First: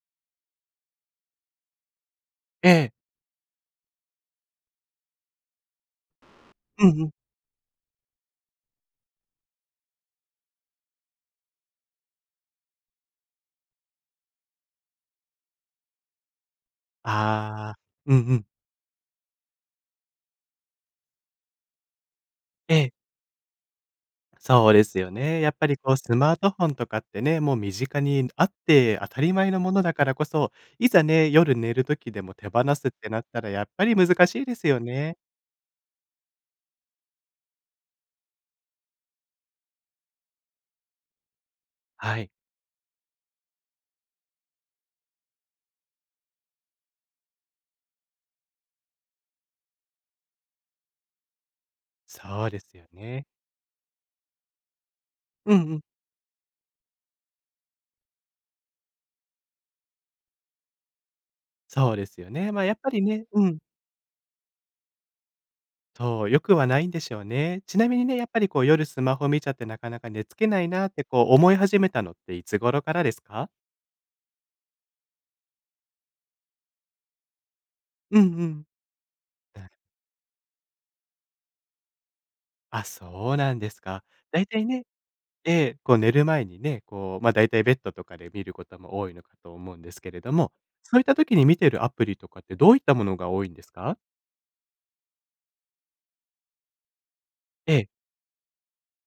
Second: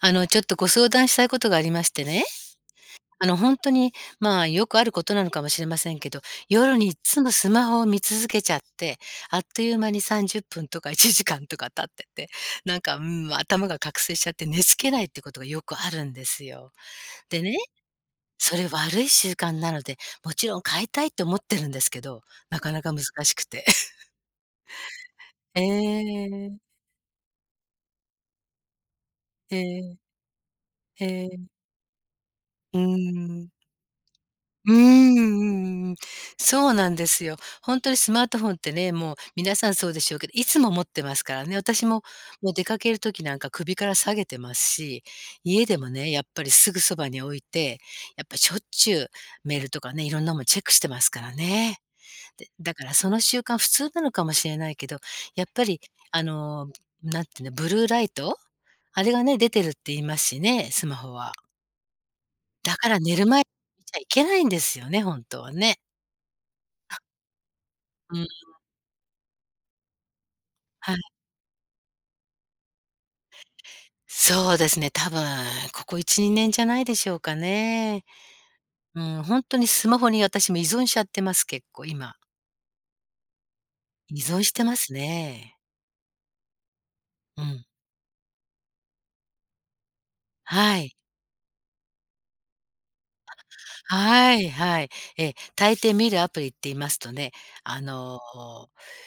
あのちょっとご相談したいことがありましてね。ええ。あのほんとに、まあ、よくあることなのかもしれませんけど、夜うにいっんうん。つもスマホを見続けちゃって、あっという間に30分とか1時間とか経ってて、なんか、ん、頭が覚醒しちゃって寝付けないっていうことがよくあるんですよ。でね、ああ、うんうん。それ悪い習慣なので、もちろん変えたいって思ってるんですけど、なかえなえ。か難しくて。そうですよね。やっえぱりこう、スマートフえ。ォンとかってね、もう身近にあって当たり前えのものだえ。からこそ、いざえね、え。夜寝る時でも手放うーすってなったら、ん。やっぱり難しいですうーん、よね。うんうんうん。そうなんですよ。ほんとにスマートフォンってね、もう、皆さんそうでしょうけど、いつも持ってますからね。私も、はい。もう出かける時なんか首から下げてますし、家でもね、やっぱりすぐそばに置いて、やっぱ、しょっちゅうメールとかね、色んなもんチェックしてますからね。そで、うでだすよから、そのね。習慣普通なのかもしれないけど、やっうんぱうり、ん。あの何て言うの、ブルーライト？あれがね、出てるって言いますしね、スマホは。そうですよね。ま、やだっかぱらり寝ね、る前うにん見ちゃいけないんですよね、本当はね。そう、良くはないんでしょうね。ちなみにうね、ーやっぱり、ん。こう、夜、スマホ見ちゃってなかなか寝付けないなっはい。て、こう、思い始めたのって、いつ頃からですか？そうですね、多分、ここ1、2年じゃないでしょうかね。うんうん。うん、ほんとになスマホに私も依存しちゃってます、結構、今。あ、そうなんですか。依存大して体まね、すねええ。え、こう寝る前にね、こう、ま、う大体ん。ベッドとかで見ることも多いのかと思うんですけれども、はい。そういった時に見てるアプリとかってどういったものが多いんですか？はーい、はい。え、大抵見るアプリって言いますとね、えあえ。の、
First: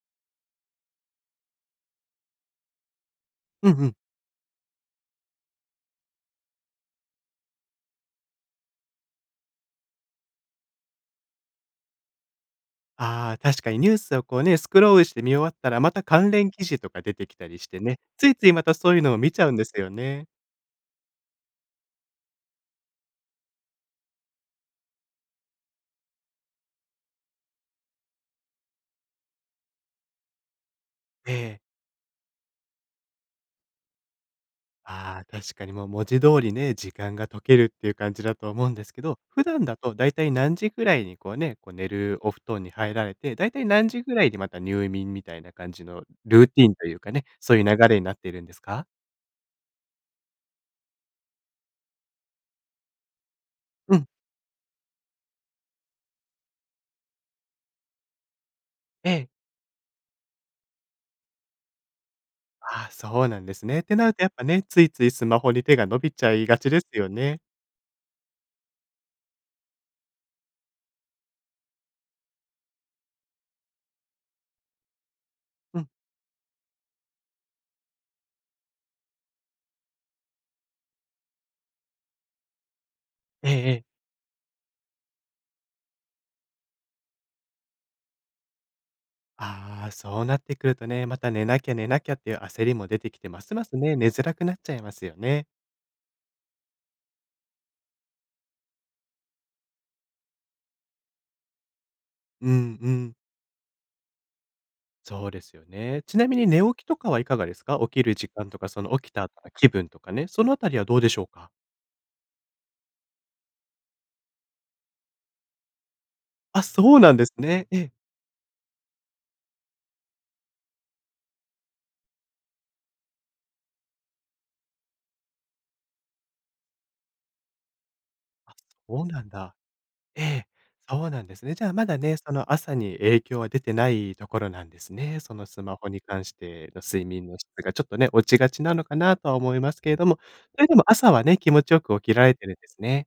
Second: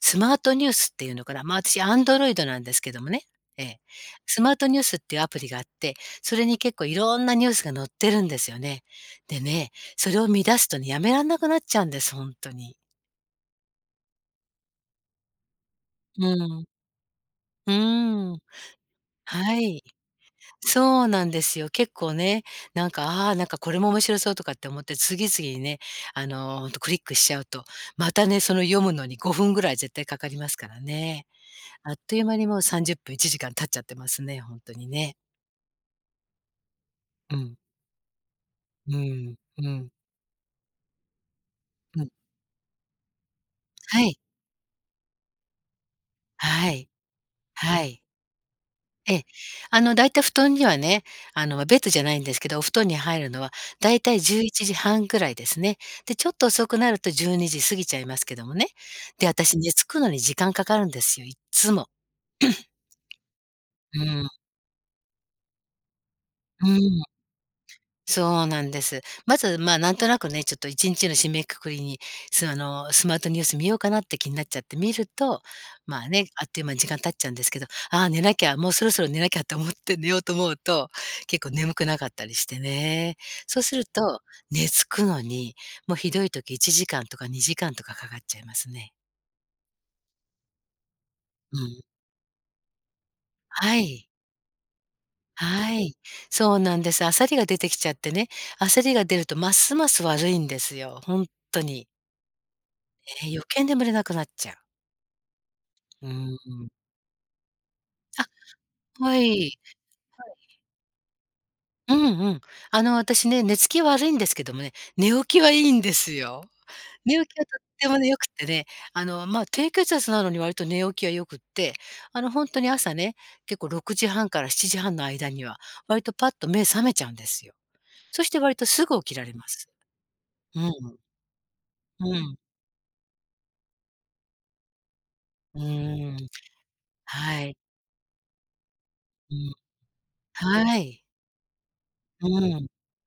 スマートニュースっていうのかな。ま、私 Android なんですけどもね、えうんえ。うん。スマートニュースっていうアプリがあって、それに結構いろんなニュースが載ってるんですよね。でね、それを見出すとね、止めらんなくなっちゃうんです、ほんとに。ああ、確かにニュースをこうね、スクロールして見終わったら、またう関ー連記ん。事とか出てきたりしうてね、ついーん、ついまたそういうのを見ちゃうんはですい。よね。そうなんですよ。結構ね、何か、ああ、何かこれも面白そうとかって思って、次々にね、あのクリックしちゃうと、またね、その読むのに5分ぐらい絶対かかりますからね。ええ。あっという間に、もう30分、1時間経っちゃってますね、ほんとにね。ああ、確かにもう文字通りね、時間がう溶ん。けるっていう感じだと思うんでうすけど。ーん普う段ーだん。と、大体何時ぐらいに、こうね、こう、寝うん。るお布団に入られて、大体何時はぐい。らいにまた入眠みたいな感じのルーティはンとい、いうかね、そういう流はれい。になってるんですか？え、あの、大体布団にはね、あの、わベッドじゃないんですけど、お布団に入るのは、う大ん。体11時30分くらいですね。で、ちょっと遅くなると12時過ぎちゃいますけどもね。ええ。で、私寝付くのに時間かかるんですよ、いっつも。ああ、そうなんですね。ってうなるとーやっん。ぱね、ついついスマホに手が伸びちゃいがうちですん。よね。そうなんです。まず、ま、何となくね、ちょっと1日の締めくくりに、その、スマートニュース見ようかなって気になっちゃって見ると、うん。まあね、あっという間に時間経っちゃうんですけど「ああ、寝なきゃ、もうそろそろ寝なきゃ」と思って寝ようと思うと、結構眠くなかったりしてね。ええそうえすえ。ると、寝付くのに、もう、ひどい時、1時間とか2時間とかかかっちゃいますね。ああ、そうなってくるとね、また寝うなきゃ、ん。寝なきゃっていう焦りも出てきて、ますますはね、い。寝づらくなっちゃいますよね。はい、そうなんです。焦りが出てきちゃってね、焦りが出るとますます悪いんですよ、ほんっとに。うんうん。ええ、余計眠れなくなっちゃう。そうですよね。うーちなみに寝ん。起きとかはいかがですか？起きる時あ、間とかその起きはたい、後はのい。気分とかね。その辺りはどうでしょうか？うんうん。あの、私ね、寝つき悪いんですけどもね、寝起きはいいんですよ。あ、そうなん寝で起すきはとっね。えてえ。も良くってね、あの、ま、低血圧なのに割と寝起きは良くって、あの、本当に朝ね、結構6時30分から7時30分の間には、割とパッと目覚めちゃうんですよ。そしてあ、割とすぐそう起きならんれまだ。す。ええ、うん。そうなんですね。じゃあまだうね、そん。の、朝に影響は出てないところなんですね。そのうスマホにーん、関 しての、睡眠のは質い。がちょっとね、落ちがちなのかなとうはん。思いますけれども、それではもい。朝はね、気持ちよく起きらうれてるんーでん。すね。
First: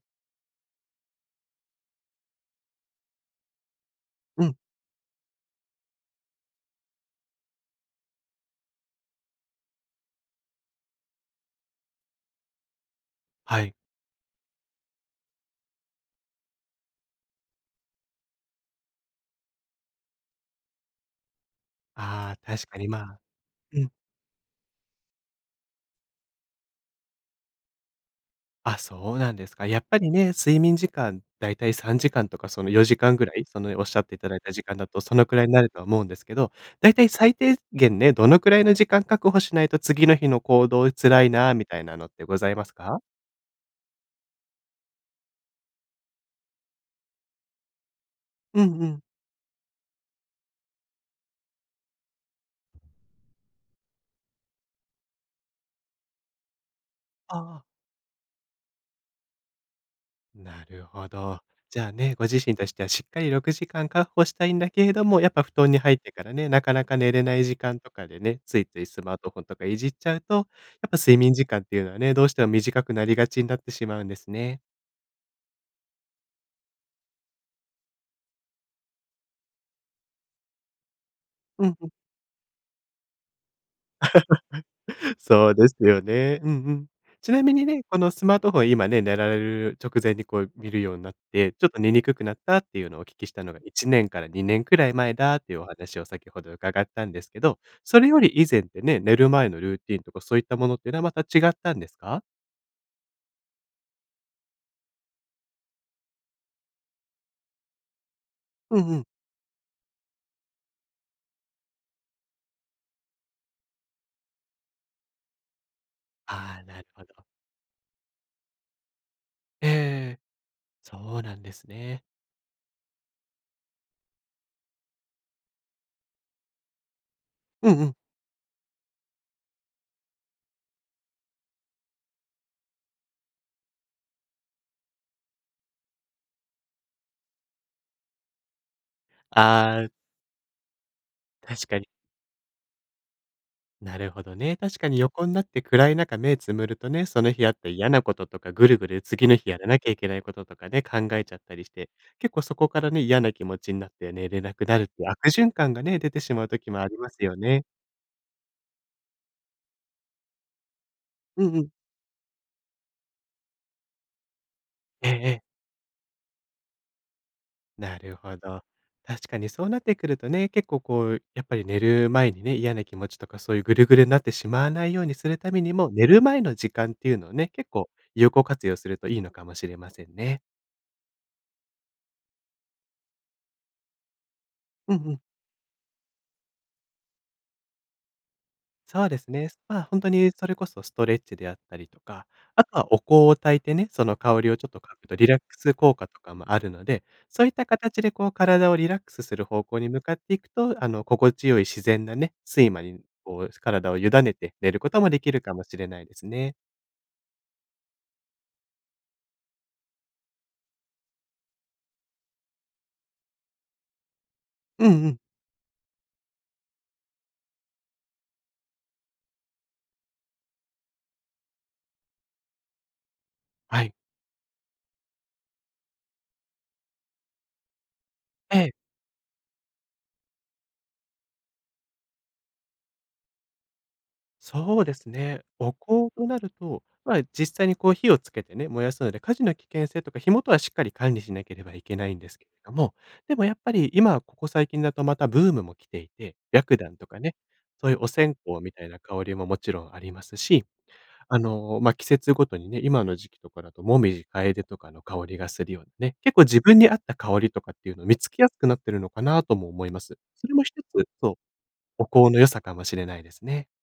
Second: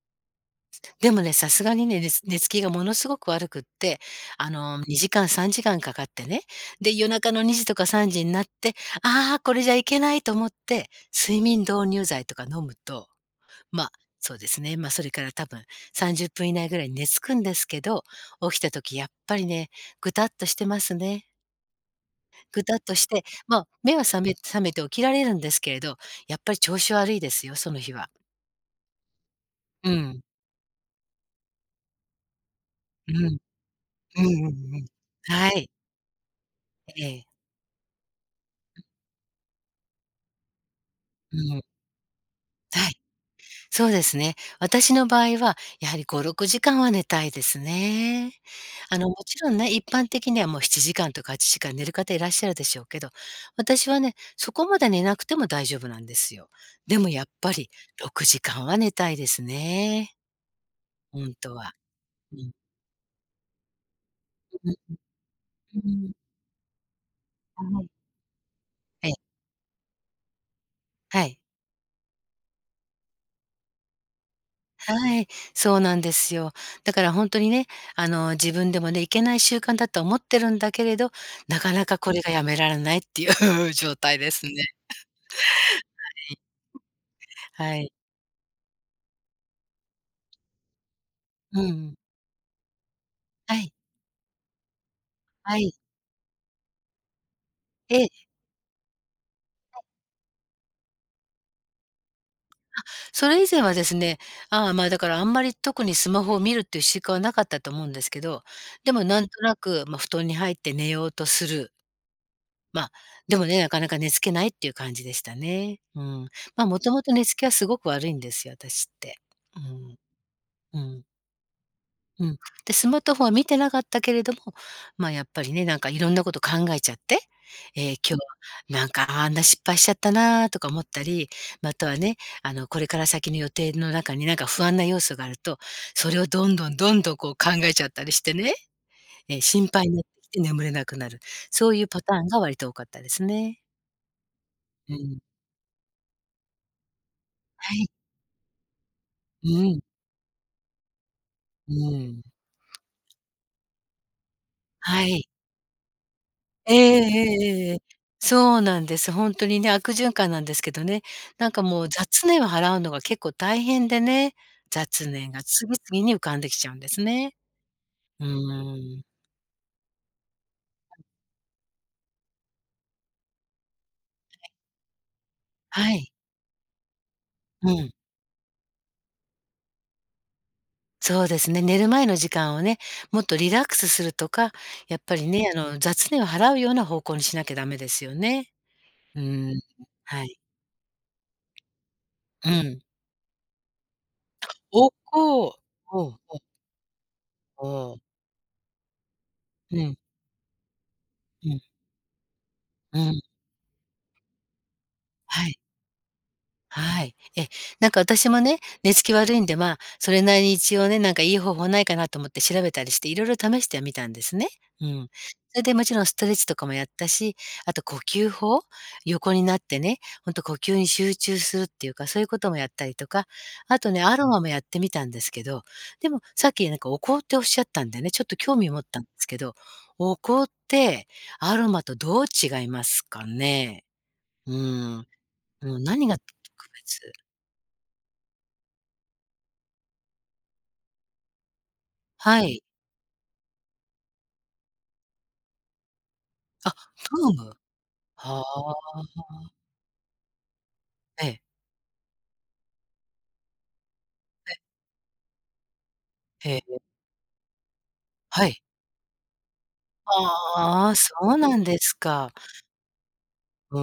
でもね、さすがにね、ねつ寝つきがものすごく悪くって、うあん。の、2時間3時間かかってね。で、夜中の2時とか3時になって「ああ、これじゃいけない」と思って、睡眠導入剤とか飲むと、はい。ま、そうですね、ま、それから多分、30分以内ぐらいに寝付くんですけど、起きた時やっぱりね、ぐたっとしてますね。ああ、ぐ確たかっに、としま、て、ま、うん。目は覚め覚めて起きられるんですけれど、やっぱり調子悪いですよ、その日は。あ、そうなんですか。やっうぱりん。ね、睡眠時間、大体3時間とかそのよじうかんぐらん。い？そのおっしゃっていうんただいうた時ん間うん、だとそのくらはいにない。るとは思うんですけど、大え体え。最低限ね、どのくらいの時間確保しないと次の日の行動辛いうなあん。みたいなのってございますはい、か？そうですね。私の場合は、やはり5、6時間は寝たいですね。うんうあん。の、もちろんね、一般的には、もう、7時間とか8時間寝る方いらっしゃるでしょうけど、私はね、そこまで寝なくても大丈夫なんですよ。でもやっあぱあ。り、6時間は寝たいですね。なるほほんど。とは、じゃあね、ご自うん。身としてはしっかり6時間確保したいんだうんけれども、やっぱ布団にうん。入っうーてん。からね、なかなか寝れない時は間い。とかでね、ついついスえマえ。ートフォンとかいじっちゃうと、やっぱ睡は眠い。時間っていうのはね、どうしても短くなりがちになってしまうんですね。はい、そうなんですよ。だからほんとにね、あの、自分でもね、いけない習慣だと思ってるんだけれど、なうかんうなん。かこれがやめられないっていう状態ですね。そうですよね。うんうん。ちなみにはい。はね、い。このスマートフォン、今ね、寝られる直前に、こう、見るようになって、うちょっと寝ん。にくくなったっていうのをお聞きしたのはが、い。1年から2年くらい前だっていはうおい。話を先ほど伺ったんですけど、そえれえ。より以前ってね、寝る前のルはーい。ティーンとかそういったものっていうのは、また違ったんですか？あ、それ以前はですね、ああ、ま、だから、あんまり特にスマホを見るっていう習慣はなかったと思うんですけど、うんでうもん。なんとなく、ま、布団に入って寝ようとするま、でもね、なかなか寝付けないっていう感じでしたね。うん。ああ、ま、なもるともほとど。寝つきはすごく悪いんですよ、私って。うえええん、えええ、うん。そうなんですね。うん。で、スマートフォンは見てなかったけれども、ま、やっぱりね、なんか色んなこと考えちゃって。うんうええん。「今日は、何かあんな失敗しちゃったな」とか思ったり、またはね、あの、これから先の予定の中に何か不安な要素があると、それをどんどんどんどん、こう考えちゃったりしてね。ええ、心ああ配になって眠れなくなる。確そうかいに。うパターンが割と多かったですね。なるほどね。確かうーにん。横んなって暗い中、目つむるとね、その日あったはい。嫌なこととか、ぐるぐる次のう日やらーなん。きゃいけないこととかね、考えちゃったりしうて、ーん。結構そこからね、嫌な気持ちになって寝れなくなるってはいうい。悪循環がね、出てしまう時ええもありえますよえね。ええええ。そうなんです。ほんとにね、悪循環なんですけどね。うなんんうかん。もう、雑念を払うのが結構大変でね。え雑ええ念え。が次々に浮かんできちゃうんですね。なるうほど。ーん。確かにそうなってくるとね、結構こう、やっぱり寝る前にね、嫌な気持ちとか、そういうぐるぐるになってはしい。まわないようにするためにも、は寝い。る前の時間っていうのをね、結う構、ん。有効活用するといいのかもしれませんね。そうですね。寝る前の時間をね、もっとリラックスするとか、うんやっうぱん。りね、あの、雑念を払うような方向にしなきゃ駄目ですよね。そうでうすね。ーそん、ま、ほんとはにい。それこそストレッチであったりとか、うあとん。はお香を焚いてね、その香りをちょっと嗅おぐとリラック香、ス効う果ん、うとかん。もあるので、そういっうたーん。形で、こう体をリラックスする方う向にん。向かっていくと、あの、心地うよいん。自然なね、睡魔に、うん。こう、体を委ねて寝ることもできるはかい。もしれないですね。はい。え、何か私もね、寝つき悪いんで、ま、それなりに一応ね、何かいい方法ないかなと思って調べたりして、色々試してみたんですね、ううんうん。ん。それでもちろんストレッチとかもやったし、あと、呼吸法？横になってね、ほんと呼吸に集中するっていうか、そういうこともやったりとか、あはとい。ね、アロマもやってみたんですけど、でも、さっき何かお香っておっしゃったんでね、ちょっと興え味え。を持ったんですけど、お香ってアロマとどう違いますかね？うそうでーん、すね。おうん、何香がとなる特と、別ま、実際にこう、火をつけてね、燃やすので火事の危険性とか、火元はしっかり管理しなければいけないんですけはれい。ども、でもやっぱり、今ここ最近だとまたブームも来ていて、あ、白檀とかブね、ーム？そういうお線香はみたいな香りもあ。もちろんありますし、えあえ。の、ま、季節ごとにね、今の時期とかだと紅葉、ええ。楓とかの香りがするようなね、結構へ自え。分に合った香りとかっていうのを見つけはやすい。くなっているのかなあとも思います。それもひとああ、そつ、そう、うなんですおか。香の良さかもしれないですね。ふ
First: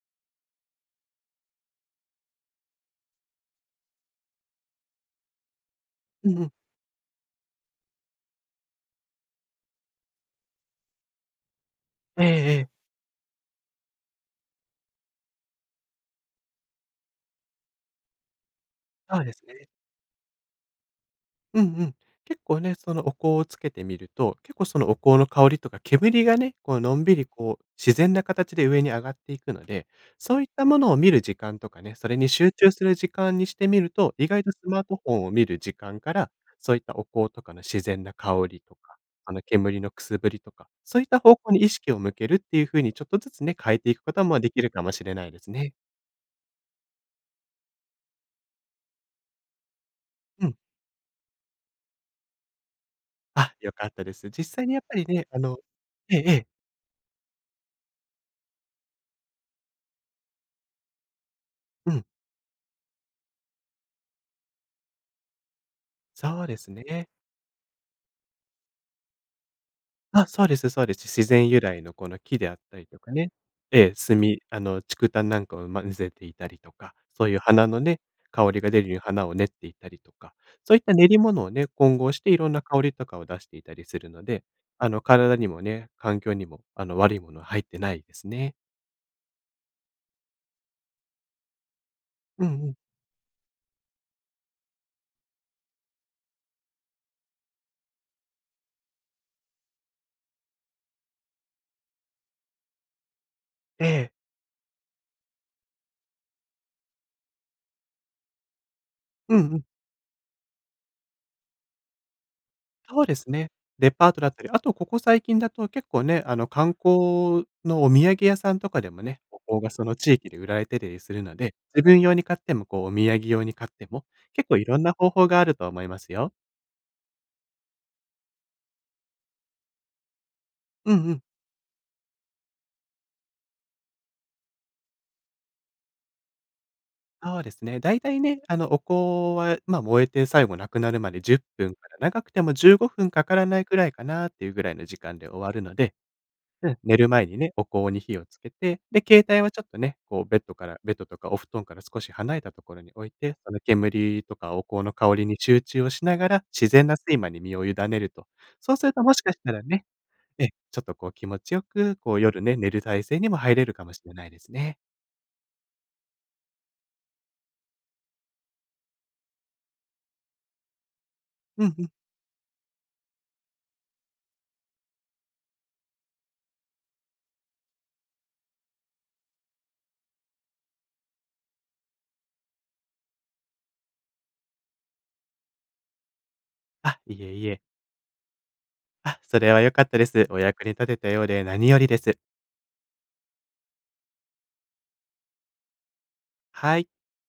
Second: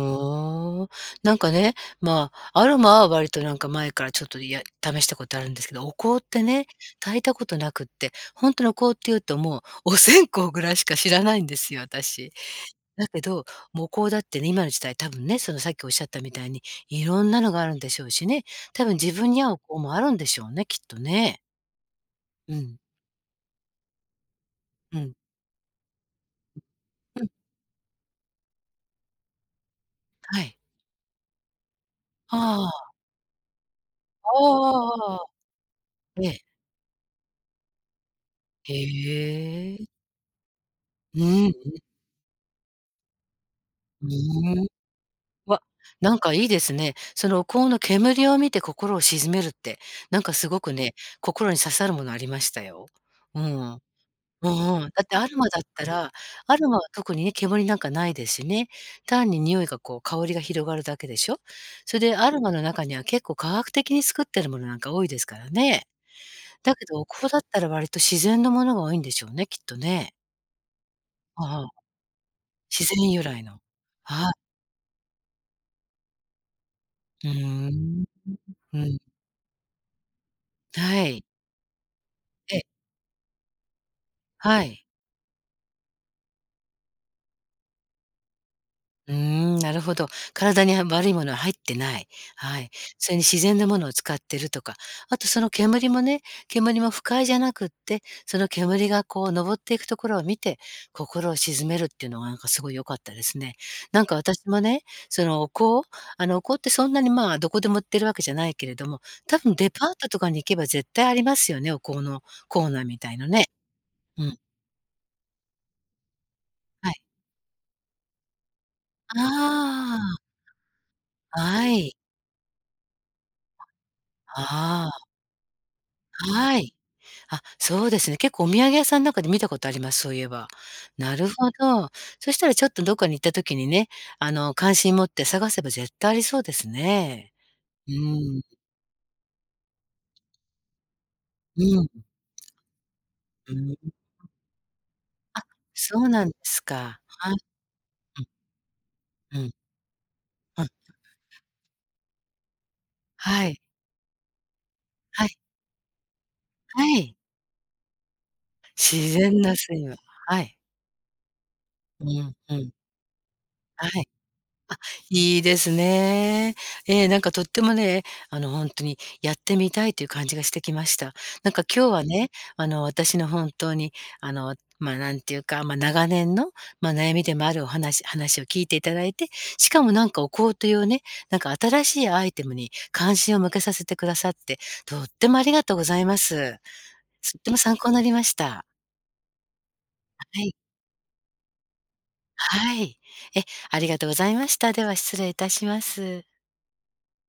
うん。なんかね、ま、アロマは割となんか前から、ちょっと家で試したことあるんですけど、お香っうんうてん。ね、焚いたことなくって、ほんとにお香っていうと、もう、お線香ぐらいしか知らないんですよ、ええ私。ええ。だけど、もう、お香だってね、今の時代、多分ね、その、さっきおっしゃったみたいに、色んなのがあるんでしょうしね、多分自そう分でにす合うね。お香もあるんでしょうね、きっとね。うんうん。結う構ね、ん。そのお香をつけてみると、結構そのおうん。香の香りとか煙がね、こうのんびうり、ん。こう、自然な形で上に上がっていくので、そうはいっい。たものを見る時間とかね、それに集あ中すあ。る時間にしてみると、意ああ外とスマートフあォああああンあ。を見る時間かえら、え。そういったお香とかの自然な香りへとか、あの煙え。のくすぶりとか、そういっうた方ーん、う向に意ん。識を向けるっていう風にちょっとずつね、変えていくふこともできうん。るかもしれないですわっ、ね。なんかいいですね。そのお香の煙を見て心を静めるって、何かうすん。ごくね、心に刺さるものありましたよ。うあ、良ん。かったです。実う際にやんっうん。ぱだりってアね、ロあマの、だったら、ええ、ええ。アロマは特にね、煙なんかないでしね。単に匂いが、こう、香りが広がるだけでしょ？うそれん。でアロマの中には結構科学的に作ってるものなんか多いですからね。そうですだけどおね。香だったら割と自然のものが多いんでしょうね、きっとね。あ、そうですそうです。自あ然あ由ああ。来の、この、木であったり自とか然由ね、来の、ええ、炭ああ。あの竹炭なんかを混ぜていたりとか、そううーいう花のね、ん、香りがう出うるようん。花を練っていたりとかそういったは練りい。物をね、混合していろんえなえ。香りとかを出していたりするので、はい。あの、体にもね、環境にも、あの、悪いものは入ってないですね。うーん、なるほど。体には悪いものは入ってない。うんはうい。ん。それに自然のものを使ってるとか、あと、その煙もね、煙も不快じゃなくって、その煙がこう登っていくところを見て、心を静めるっていうのが何かすごい良かったですね。えなんえ。か私もね、そのお香？あの、お香ってそんなに、まあ、どこでも売ってるわけじゃないけれども、う多ん分、うん。デパートとかに行けば絶対ありますよね、お香のコーナーみそうたでいのすね、ね。デパートうだっん。たり、あと、ここ最近だと結構ね、あの、観はい。光のお土産屋さんとかでもね、あお香がその地あ。域で売られてたりするので、あ自い。分用に買っても、こう、お土産用に買っても、結構いろんあなあ。方法があると思いますよ。はい。あ、そうですね、結構お土産屋さん中で見たことあります、そういえば。うんうなん。るほど。そしたらちょっと、どっかに行った時にね、あの、関心持って探せば絶対ありそうですね。そうですね。う大体ーん。ね、あの、お香は、ま、燃えて最後無くなるまで、10分うかん。ら長くても15分かからうーなん、いうんぐらういかなあん。っていうぐらいの時間で終あ、わるので、そうなんですうん、寝か。る前はい。にね、お香に火うん。をつけて、で、携う帯はん。ちょっとね、こうベッドうかん。らベッドとかお布団から少し離れたところに置いて、はそい。の煙とかお香の香はりい。に集中をしながら自然なはい。睡間に身を委ねると、そうすると自もしかし然たならね、睡魔、はえ、い。ちょっとこう、気持ちよく、うこう、ん、夜うね、寝ん。る体勢にも入れるかはい。もしあ、れないですね。いいですね。ええ、何かとってもね、あの、ほんとにやってみたいという感じがしてきました。何うかんう今ん。日はね、あの、私の本当に、あの、ま、何ていうか、ま、長年の、ま、悩みでもあるお話話を聞いていただいて、しかも何かお香というね、何か新しいアイテムに関心を向けさせてくださってとってもありがとうございます。あ、いえとっいてもえ。参考になりました。あ、それは良かったであ、す。おはい。役に立てたようで何よりです。はい。え、ありがとうございました。では失礼いたします。はい。